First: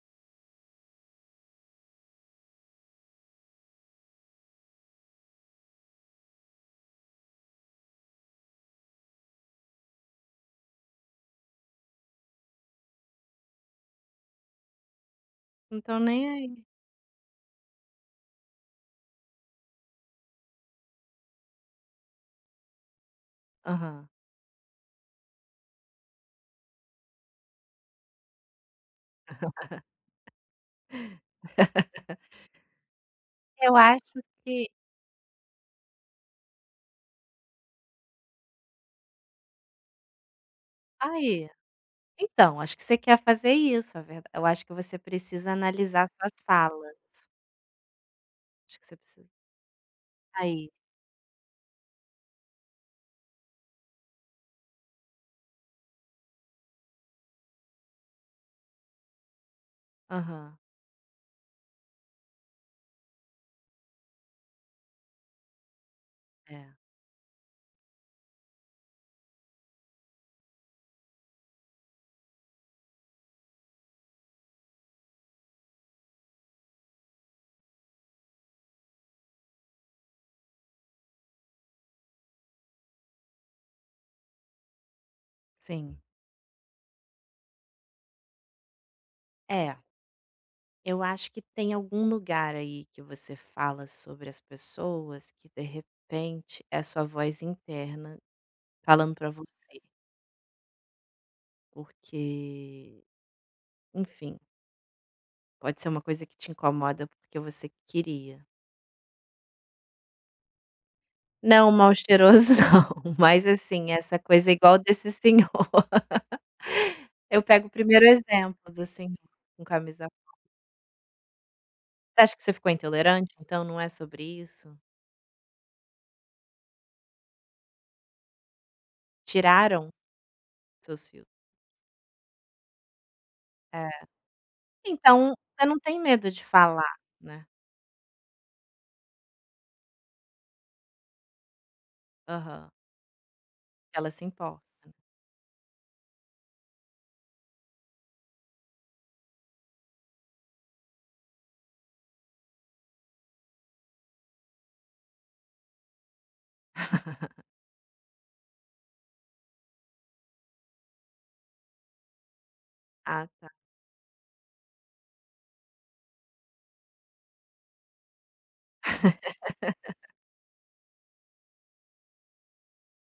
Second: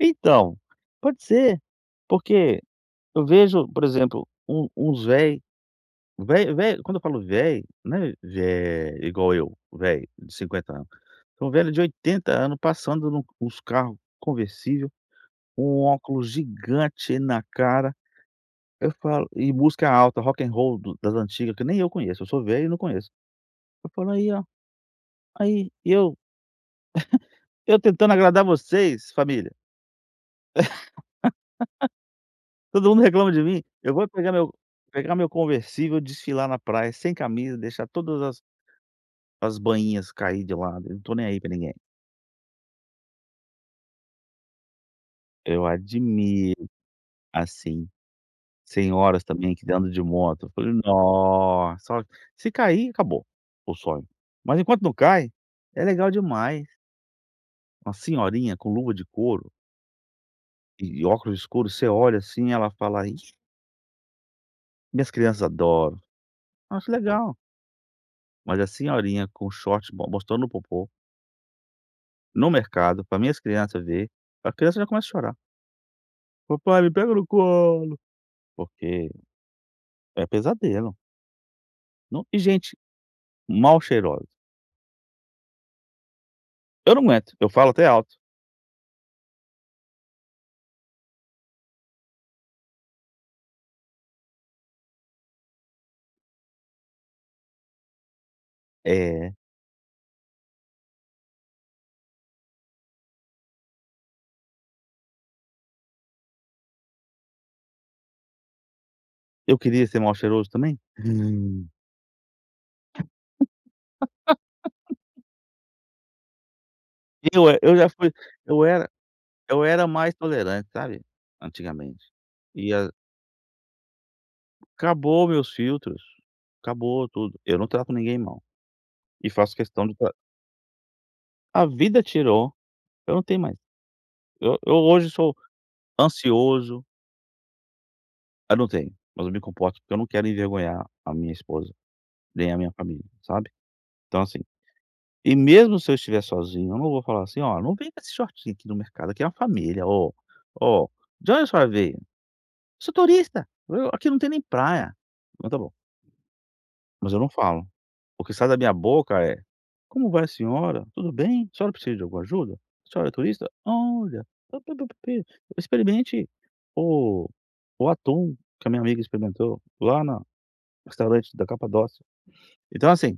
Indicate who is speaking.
Speaker 1: Então, pode ser. Porque, eu vejo por exemplo, um uns velho. Vel velho, quando eu falo velho, não é velho igual eu, velho de 50 anos, são velho de 80 anos, passando no nos carro conversível,
Speaker 2: Não
Speaker 1: com um
Speaker 2: estão nem,
Speaker 1: óculos
Speaker 2: ai.
Speaker 1: gigante na cara, eu falo e música alta, Rock and Roll do das antiga que nem eu conheço, eu sou velho e não conheço, eu
Speaker 2: Aham.
Speaker 1: falo: "Aí, ó, aí, eu" Eu, tentando agradar vocês família todo mundo reclama de mim,
Speaker 2: Eu
Speaker 1: eu
Speaker 2: acho
Speaker 1: vou é pegar meu
Speaker 2: que
Speaker 1: pegar meu conversível, desfilar na praia sem camisa, deixar todas as as banhinhas cair de lado, eu não tô nem aí
Speaker 2: Aí,
Speaker 1: para ninguém.
Speaker 2: então, acho que você quer fazer isso, a verda eu acho que você precisa
Speaker 1: Eu
Speaker 2: analisar suas
Speaker 1: admiro,
Speaker 2: falas.
Speaker 1: assim,
Speaker 2: Acho que você
Speaker 1: senhoras
Speaker 2: precisa
Speaker 1: também que ainda andam de moto, eu
Speaker 2: Aí.
Speaker 1: falei: "Nossa, ó", se cair, acabou o sonho, mas enquanto não cai, é legal demais! Uma senhorinha com luva de couro
Speaker 2: Aham.
Speaker 1: e óculos escuro, você olha, assim, ela fala: "Isso" minhas crianças adoram,
Speaker 2: É.
Speaker 1: eu acho legal. Mas a senhorinha com short mo mostrando o popô No mercado pra minhas criança ver. A criança já começa a chorar "papai, me pega no colo", porque é pesadelo. Não, e gente, mal cheirosa.
Speaker 2: Sim.
Speaker 1: Eu não aguento, eu falo até alto.
Speaker 2: É. Eu acho que tem algum lugar, aí que você fala sobre as pessoas, que de repente é a sua voz interna falando pra
Speaker 1: É.
Speaker 2: você. Porque enfim! Pode ser uma coisa que te incomoda, porque você queria.
Speaker 1: Eu queria ser mal cheiroso também?
Speaker 2: Não, mal cheiroso não, mas, assim, essa coisa igual desse senhor, eu
Speaker 1: Eu e
Speaker 2: pego o
Speaker 1: eu já
Speaker 2: primeiro
Speaker 1: fui
Speaker 2: exemplo
Speaker 1: eu
Speaker 2: do
Speaker 1: era
Speaker 2: senhor, com
Speaker 1: eu era
Speaker 2: camisa
Speaker 1: mais tolerante, sabe, antigamente,
Speaker 2: Você acha que você ficou
Speaker 1: e a
Speaker 2: intolerante, então, não é sobre isso?
Speaker 1: Acabou meus filtros, acabou tudo, eu não trato ninguém mal, e faço questão
Speaker 2: Tiraram?
Speaker 1: de tra
Speaker 2: Seus fil
Speaker 1: A vida tirou, eu não tenho mais,
Speaker 2: É,
Speaker 1: e eu hoje
Speaker 2: então,
Speaker 1: sou
Speaker 2: você não tem medo de falar,
Speaker 1: ansioso
Speaker 2: né?
Speaker 1: Eu não tenho! Mas eu me comporto, porque eu não quero envergonhar a minha esposa, nem a
Speaker 2: Aham.
Speaker 1: minha família, sabe?
Speaker 2: Ela
Speaker 1: Então,
Speaker 2: se
Speaker 1: assim
Speaker 2: importa.
Speaker 1: e mesmo se eu estiver sozinho, eu não vou falar, assim: "Ó, não vem com esse shortinho aqui no mercado, aqui é uma família, ó ó, de onde a senhora veio?", "Eu sou turista", eu, "Aqui não tem nem praia, não tá bom". Mas eu não falo, o que sai da minha boca é: "Como vai a senhora? Tudo bem? A senhora precisa de alguma ajuda? A senhora é
Speaker 2: Ah
Speaker 1: turista?
Speaker 2: tá.
Speaker 1: Olha! pi, pi, pi, pi. Experimente o o atum que a minha amiga experimentou lá na restaurante da Capadócia", então assim